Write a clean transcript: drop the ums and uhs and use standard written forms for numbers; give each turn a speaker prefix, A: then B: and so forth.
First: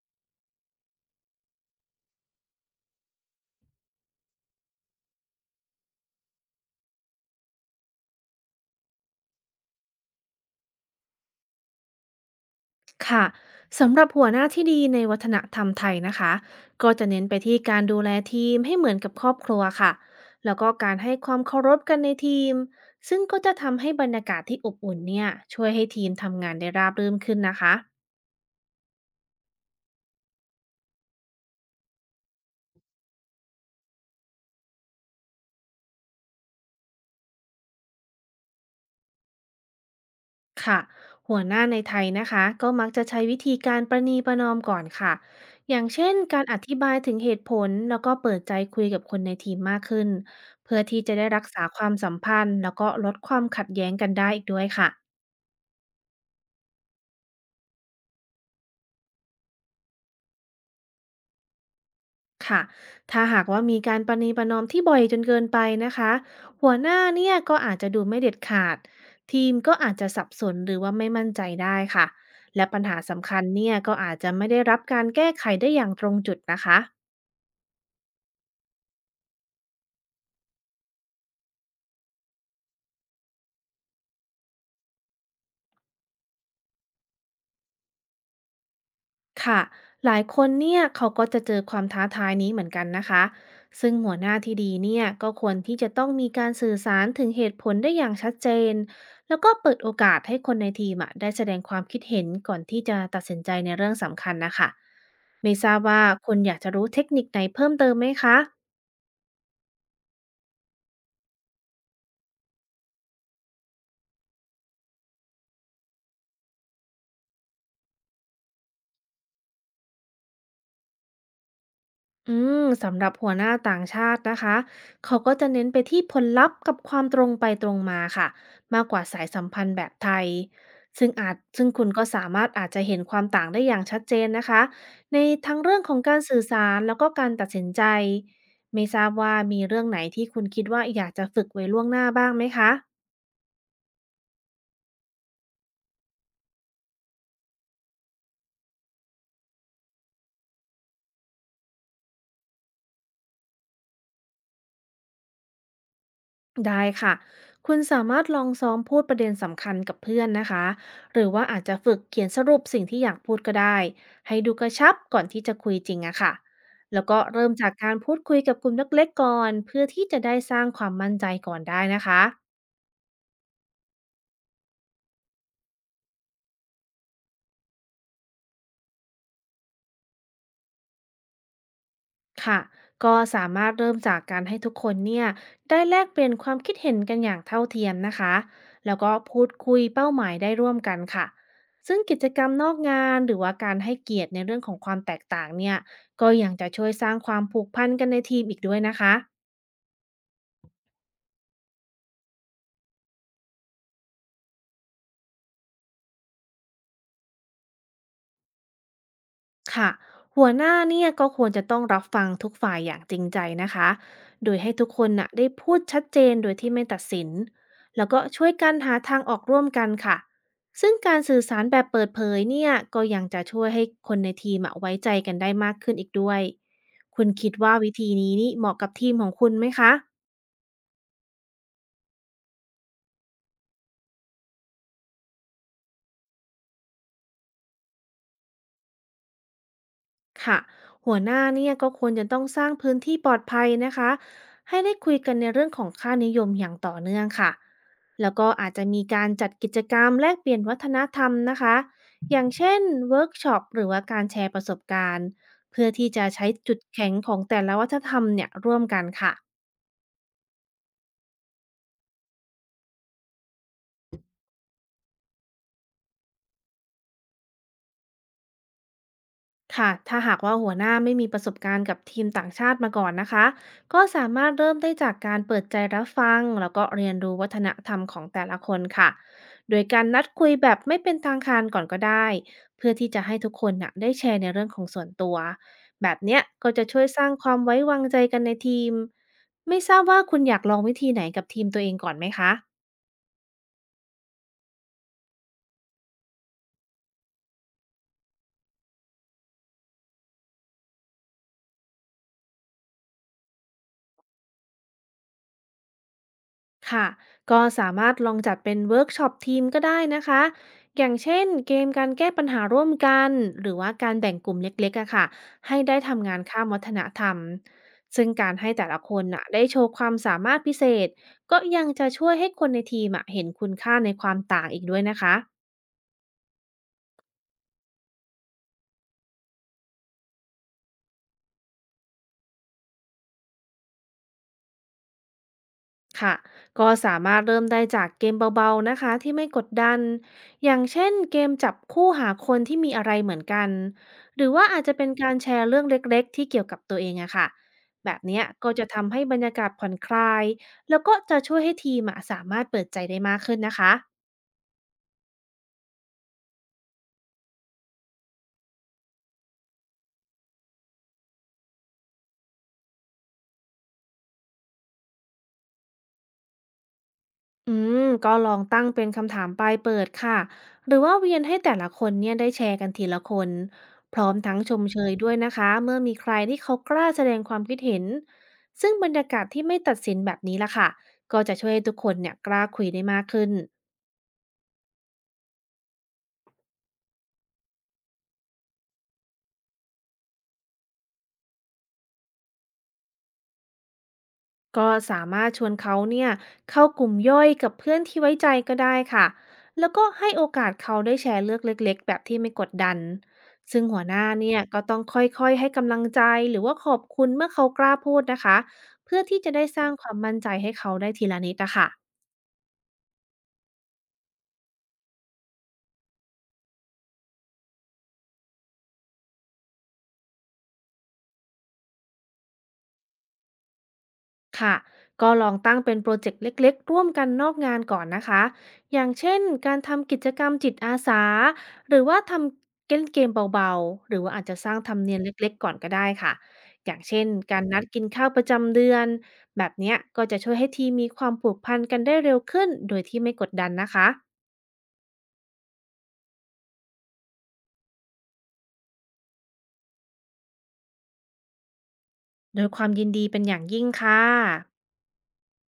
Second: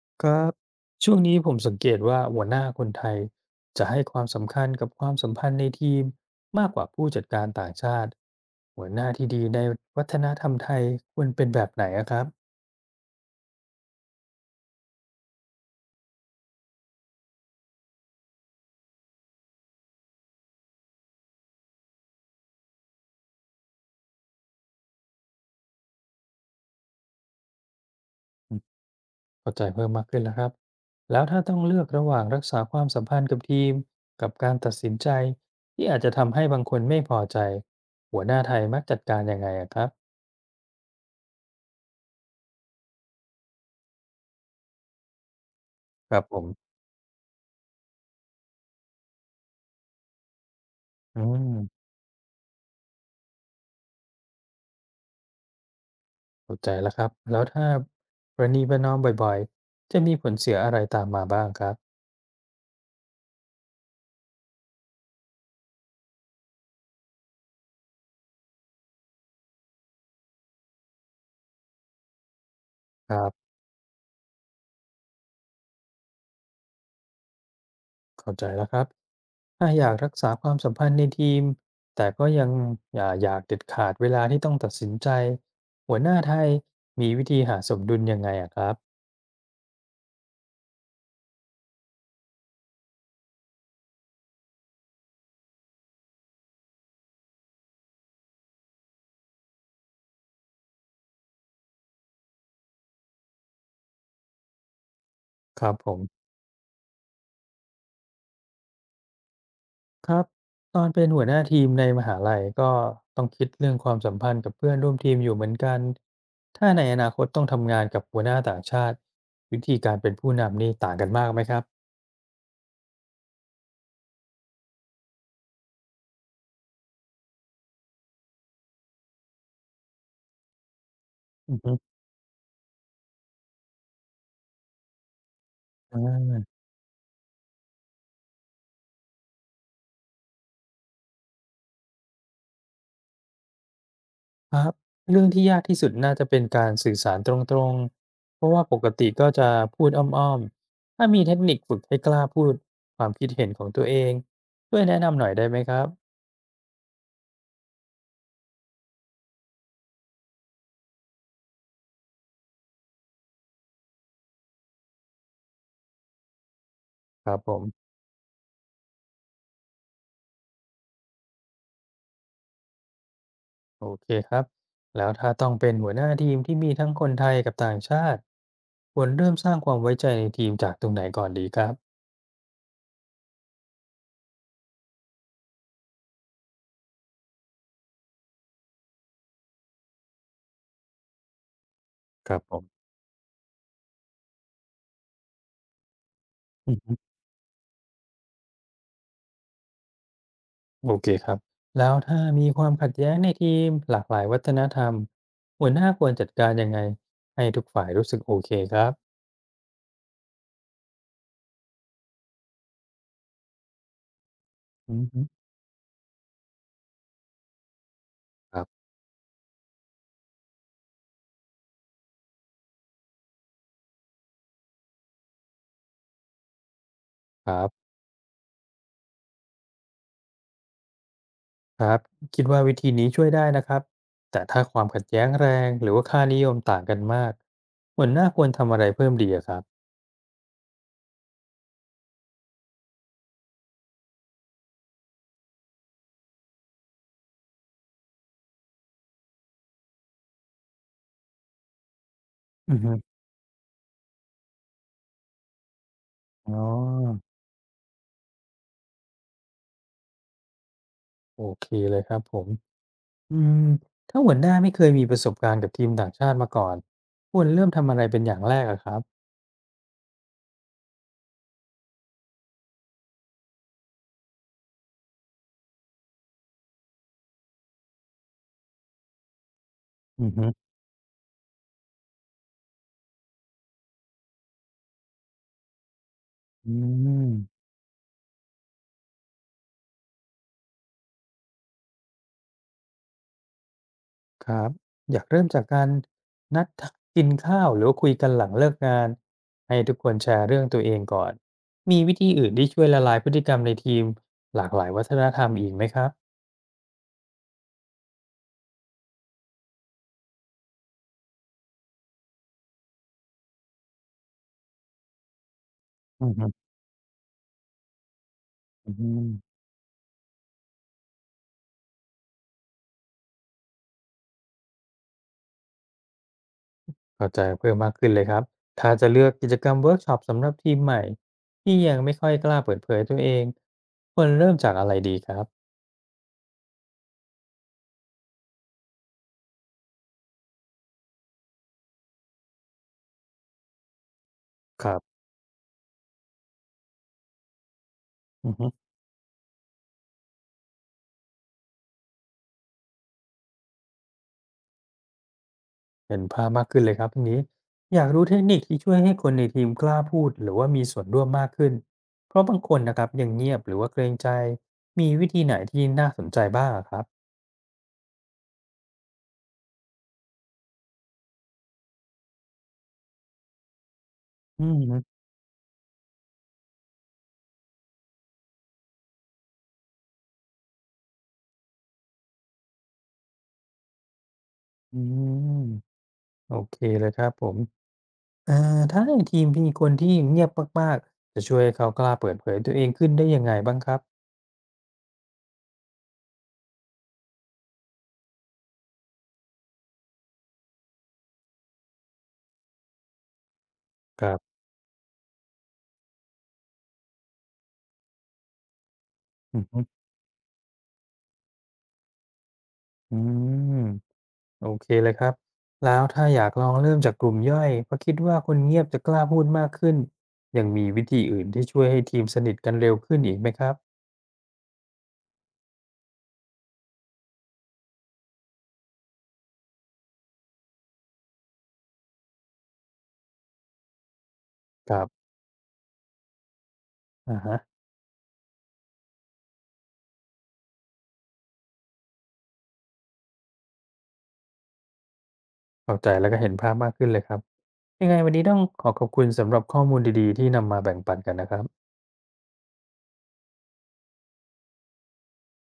A: ครับช่วงนี้ผมสังเกตว่าหัวหน้าคนไทยจะให้ความสำคัญกับความสัมพันธ์ในทีมมากกว่าผู้จัดการต่างชาติหัวหน้าที่ดีในวัฒนธรรมไทยควรเป็นแบบไหนอะครับ
B: ค่ะสำหรับหัวหน้าที่ดีในวัฒนธรรมไทยนะคะ ก็จะเน้นไปที่การดูแลทีมให้เหมือนกับครอบครัวค่ะ แล้วก็การให้ความเคารพกันในทีมซึ่งก็จะทำให้บรรยากาศที่อบอุ่นเนี่ยช่วยให้ทีมทำงานได้ราบรื่นขึ้นนะคะ
A: เข้าใจเพิ่มมากขึ้นแล้วครับแล้วถ้าต้องเลือกระหว่างรักษาความสัมพันธ์กับทีมกับการตัดสินใจที่อาจจะทำให้บางคนไม่พอใจหัวหน้าไทยมักจัดการยังไงอะครับ
B: ค่ะหัวหน้าในไทยนะคะก็มักจะใช้วิธีการประนีประนอมก่อนค่ะอย่างเช่
A: ค
B: น
A: รับผ
B: กา
A: ม
B: รอธิบายถึงเหตุผลแล้วก็เปิดใจคุยกับคนในทีมมากขึ้นเพื่อที่จะ
A: อื
B: ได้รักษาค
A: ม
B: วามสัมพันธ์แล้วก็ลดความขัดแย้งกันได้อีกด้วยค่ะ
A: เข้าใจแล้วครับแล้วถ้าประนีประนอมบ่อยๆจะมีผลเสียอะไรตามมาบ้างครับ
B: ค่ะถ้าหากว่ามีการประนีประนอมที่บ่อยจนเกินไปนะคะหัวหน้าเนี่ยก็อาจจะดูไม่เด็ดขาดทีมก็อาจจะสับสนหรือว่าไม่มั่นใจได้ค่ะและปัญหา
A: ครั
B: สำคัญ
A: บ
B: เนี่ยก็อาจจะไม่ได้รับการแก้ไขได้อย่างตรงจุดนะคะ
A: เข้าใจแล้วครับถ้าอยากรักษาความสัมพันธ์ในทีมแต่ก็ยังอย่าอยากเด็ดขาดเวลาที่ต้องตัดสินใจหัวหน้าไทยมีวิธีหาสมดุลยังไงอะครับ
B: ค่ะหลายคนเนี่ยเขาก็จะเจอความท้าทายนี้เหมือนกันนะคะซึ่งหัวหน้าที่ดีเนี่ยก็ควรที่จะต้องมีการสื่อสารถึงเหตุผลได้อย่างชัดเจนแล้วก็เปิดโอกาสให้คนในทีมอะได้แสดงความคิดเห็นก่อนที่จะตัดสินใจในเรื่องสำคัญนะคะไม่
A: ค
B: ท
A: รั
B: รา
A: บ
B: บ
A: ผม
B: ว่าคุณอยากจะรู้เทคนิคไหนเพิ่มเติมไหมคะ
A: ครับตอนเป็นหัวหน้าทีมในมหาลัยก็ต้องคิดเรื่องความสัมพันธ์กับเพื่อนร่วมทีมอยู่เหมือนกันถ้าในอนาคตต้องทำงานกับหัวหน้าต่างชาติวิธีการเป็นผู้นำนี่ต่างกันมากไหมครับ
B: อืมสำหรับหัวหน้าต่างชาตินะคะ เขาก็จะเน้นไปที่ผลลัพธ์กับความตรงไปตรงมาค่ะมากกว่าสายสัมพันธ์แบบไทยซึ่งคุณก็สามารถอาจจะเห็นความต่างได้อย่างชัดเจนนะคะในทั้งเรื่องขอ
A: อ
B: งการสื่
A: า
B: อสารแล้วก็การตัดสินใจ ไม่ทราบว่ามีเรื่องไหนที่คุณคิดว่าอยากจะฝึกไว้ล่วงหน้าบ้างไหมคะ
A: ครับเรื่องที่ยากที่สุดน่าจะเป็นการสื่อสารตรงๆเพราะว่าปกติก็จะพูดอ้อมๆถ้ามีเทคนิคฝึกให้กล้าพูดความคิดเห็นของตัวเองช่วยแนะนำหน่อยได้ไหมครับ
B: ได้ค่ะ คุณสามารถลองซ้อมพูดประเด็นสำคัญกับเพื่อนนะคะ หรือว่าอาจจะฝึกเขียนสรุปสิ่งที่อยากพูดก็ได้ ให้ดูกระชับก่อนที่จะคุยจริงอะค่ะแล้วก็
A: ครับ
B: เริ่
A: ผ
B: ม
A: ม
B: จากการพูดคุยกับกลุ่มเล็กๆก่อนเพื่อที่จะได้สร้างความมั่นใจก่อนได้นะคะ
A: โอเคครับแล้วถ้าต้องเป็นหัวหน้าทีมที่มีทั้งคนไทยกับต่างชาติควรเริ่มสร้างความไว้ใจในทีมจากตรงไหนก่อนดีครับ
B: ค่ะก็สามารถเริ่มจากการให้ทุกคนเนี่ยได้แลกเปลี่ยนความคิดเห็นกันอย่างเท่าเทียมนะคะ แล้วก็พูดคุยเป้าหมายได้ร่วมกันค่ะ ซึ่งกิจ
A: ครั
B: ก
A: บ
B: รร
A: ผ
B: ม
A: ม
B: นอกงานหรือว่าการให้เกียรติในเรื่องของความแตกต่างเนี่ย ก็ยังจะ
A: อือ
B: ช่วย
A: ฮึ
B: สร้างความผูกพันกันในทีมอีกด้วยนะคะ
A: โอเคครับแล้วถ้ามีความขัดแย้งในทีมหลากหลายวัฒนธรรมหัวหน้าควรจัดการยังไงให้ทุกฝ่ายรู้สึกโอเคครับ
B: ค่ะหัวหน้าเนี่ยก็ควรจะต้องรับฟังทุกฝ่ายอย่างจริงใจนะคะโดยให้ทุก
A: อื
B: ค
A: อ
B: น
A: ฮึ
B: น่ะได้พูดชัดเจนโดยที่ไม่ตัดสินแล้วก็ช่วย
A: ครั
B: กัน
A: บ
B: หาทางออกร่วมกันค่ะซึ่งการสื่อสารแบบเปิดเผยเนี่ยก็ยังจะช่วยให้คนในทีมอะไว้ใจกันได้มากขึ้นอีกด้วยคุณ
A: ค
B: คิด
A: รั
B: ว่า
A: บ
B: วิธีนี้นี่เหมาะกับทีมของคุณไหมคะ
A: ครับคิดว่าวิธีนี้ช่วยได้นะครับแต่ถ้าความขัดแย้งแรงหรือว่าค่านิยมต่างกันมากหัวหน้าควรทำอะไรเพิ่มดีอะครับ
B: ค่ะหัวหน้าเนี่ยก็ควรจะต้องสร้างพื้นที่ปลอดภัยนะคะให้ได้คุยกันในเรื่องของค่านิยมอย่างต่อเนื่องค่ะแล้วก็อาจจะมีการจัดกิจกรรมแลกเปลี่ยนวัฒนธรรมนะคะอย่างเช่
A: อือ
B: น
A: ฮึ
B: เวิร์กช็อปหรือว่าการแชร์ประสบการณ์เพื่อที่จะใช้
A: อ๋อ
B: จุดแข็งของแต่ละวัฒนธรรมเนี่ยร่วมกันค่ะ
A: โอเคเลยครับผมอืมถ้าหัวหน้าไม่เคยมีประสบการณ์กับทีมต่างชาติมาก่อนควรเริ่มทำอะไรเป็นอย่างแรกอะครับ
B: ค่ะถ้าหากว่าหัวหน้าไม่มีประสบการณ์กับทีมต่างชาติมาก่อนนะคะ ก็สามารถเริ่มได้จากการเปิดใจรับฟังแล้วก็เรียนรู้วัฒนธรรมของแต่ละคนค่ะ โดยการนัด
A: อือฮึ
B: คุยแบบไม่เป็นทางการก่อนก็ได้ เพื่อที่จะให้ทุกคนน่ะได้แชร์ในเรื่องของส่วนตัว แบบเนี้ย
A: อื
B: ก็จะช่วยสร้า
A: ม
B: งความไว้วางใจกันในทีม ไม่ทราบว่าคุณอยากลองวิธีไหนกับทีมตัวเองก่อนไหมคะ
A: ครับอยากเริ่มจากการนัดกินข้าวหรือว่าคุยกันหลังเลิกงานให้ทุกคนแชร์เรื่องตัวเองก่อนมีวิธีอื่นที่ช่วยละลายพฤติกรรมในทีมหลากหลายวัฒนธรรมอีกไหมครับ
B: ค่ะ ก็สามารถลองจัดเป็นเวิร์กช็อปทีมก็ได้นะคะ อย่างเช่นเกมการแก้ปัญหาร่วมกัน หรือว่าการแบ่งกลุ่มเล็กๆอะค่ะให้ได้
A: อื
B: ทำ
A: อ
B: งาน
A: ฮึ
B: ข้ามวัฒนธรรม ซึ่งการให้แต่
A: อื
B: ละคน
A: ม
B: น่ะได้โชว์ความสามารถพิเศษ ก็ยังจะช่วยให้คนในทีมอะเห็นคุณค่าในความต่างอีกด้วยนะคะ
A: เข้าใจเพิ่มมากขึ้นเลยครับถ้าจะเลือกกิจกรรมเวิร์กช็อปสำหรับทีมใหม่ที่ยังไม่ค่อยกล้าเปิดเผยตัวเองควรเริ่มจากอะไรดีครับ
B: ค่ะก็สามารถเริ่มได้จากเกมเบาๆนะคะที่ไม่กดดันอย่างเช่นเกมจับคู่หาคนที่มีอะไรเหมือนกันหรือว่าอาจ
A: ค
B: จะ
A: รั
B: เป็น
A: บ
B: การแชร์เรื่องเล็กๆที่เกี่ยวกับตัวเองอะค่ะแบบเนี้ย
A: อื
B: ก็
A: อ
B: จะทำให้บรรยากาศผ่อนคลายแล้วก็จะช่วยให้ทีมอะสามารถเปิดใจได้มากขึ้นนะคะ
A: เห็นภาพมากขึ้นเลยครับตรงนี้อยากรู้เทคนิคที่ช่วยให้คนในทีมกล้าพูดหรือว่ามีส่วนร่วมมากขึ้นเพราะบางคนนะครับยังเงียบหรือว่าเกรงใจมีวิธีไหนที่น่าสนใจบ้างอะครับ
B: อืมก็ลองตั้งเป็นคำถามปลายเปิดค่ะหรือว่าเวียนให้แต่ละคนเนี่ยได้แชร์กันทีละคนพร้อมทั้ง
A: อื
B: ช
A: ม
B: ม
A: ฮึ
B: เชยด้วยนะคะเมื่อมีใครที่เขากล้าแสดงความคิดเห็นซึ่งบรรยากาศที่ไม่ตัดสินแบบนี้ล่ะค่ะก็จะช่วยให้ทุกคนเนี่ยกล้าคุยได้มากขึ้น
A: อืมโอเคเลยครับผมอ่าถ้าในทีมมีคนที่เงียบมากๆจะช่วยให้เขากล้าเปิดเผยตัวเองขึ้นได้ยังไงบ้างครับ
B: ก็สามารถชวนเขาเนี่ยเข้ากลุ่มย่อยกับเพื่อนที่ไว้ใจก็ได้ค่ะแล้วก็ให้โอกาสเขาได้แชร์เลือกเล็กๆแบบที่ไม่กดดันซึ่งหัวห
A: ค
B: น้า
A: รั
B: เนี่ย
A: บ
B: ก็ต้องค่อยๆให้กำลังใจหรือว่าขอบคุณเมื่อเขากล้าพูดนะคะเพื่อที่จะ
A: อืม
B: ได้
A: ฮึ
B: สร้างความมั่นใจให้เขาได้ทีละนิดนะคะ
A: อืม โอเคเลยครับแล้วถ้าอยากลองเริ่มจากกลุ่มย่อยเพราะคิดว่าคนเงียบจะกล้าพูดมากขึ้น ยังมีวิธีอื่นที่ช่วยให้ทีมสนิทกันเร็วขึ้นอีกไหมครับ
B: ค่ะ ก็ลองตั้งเป็นโปรเจกต์เล็กๆร่วมกันนอกงานก่อนนะคะอย่างเช่นการทำกิจกรรมจิตอาสาหรือว่าทำเล่นเกมเบาๆหรือว่าอาจจะสร้างธ
A: ค
B: รรม
A: รั
B: เนียม
A: บ
B: เล็กๆก่อนก็ได้ค่ะอย่างเช่น
A: อาฮะ
B: การนัดกินข้าวประจำเดือน แบบเนี้ยก็จะช่วยให้ทีมมีความผูกพันกันได้เร็วขึ้น โดยที่ไม่กดดันนะคะ
A: เข้าใจแล้วก็เห็นภาพมากขึ้นเลยครับยังไงวันนี้ต้องขอขอบคุณสำหรับข้อมูลดีๆที่นำมาแบ่งปันกันนะครับ
B: โดยความยินดีเป็นอย่างยิ่งค่ะ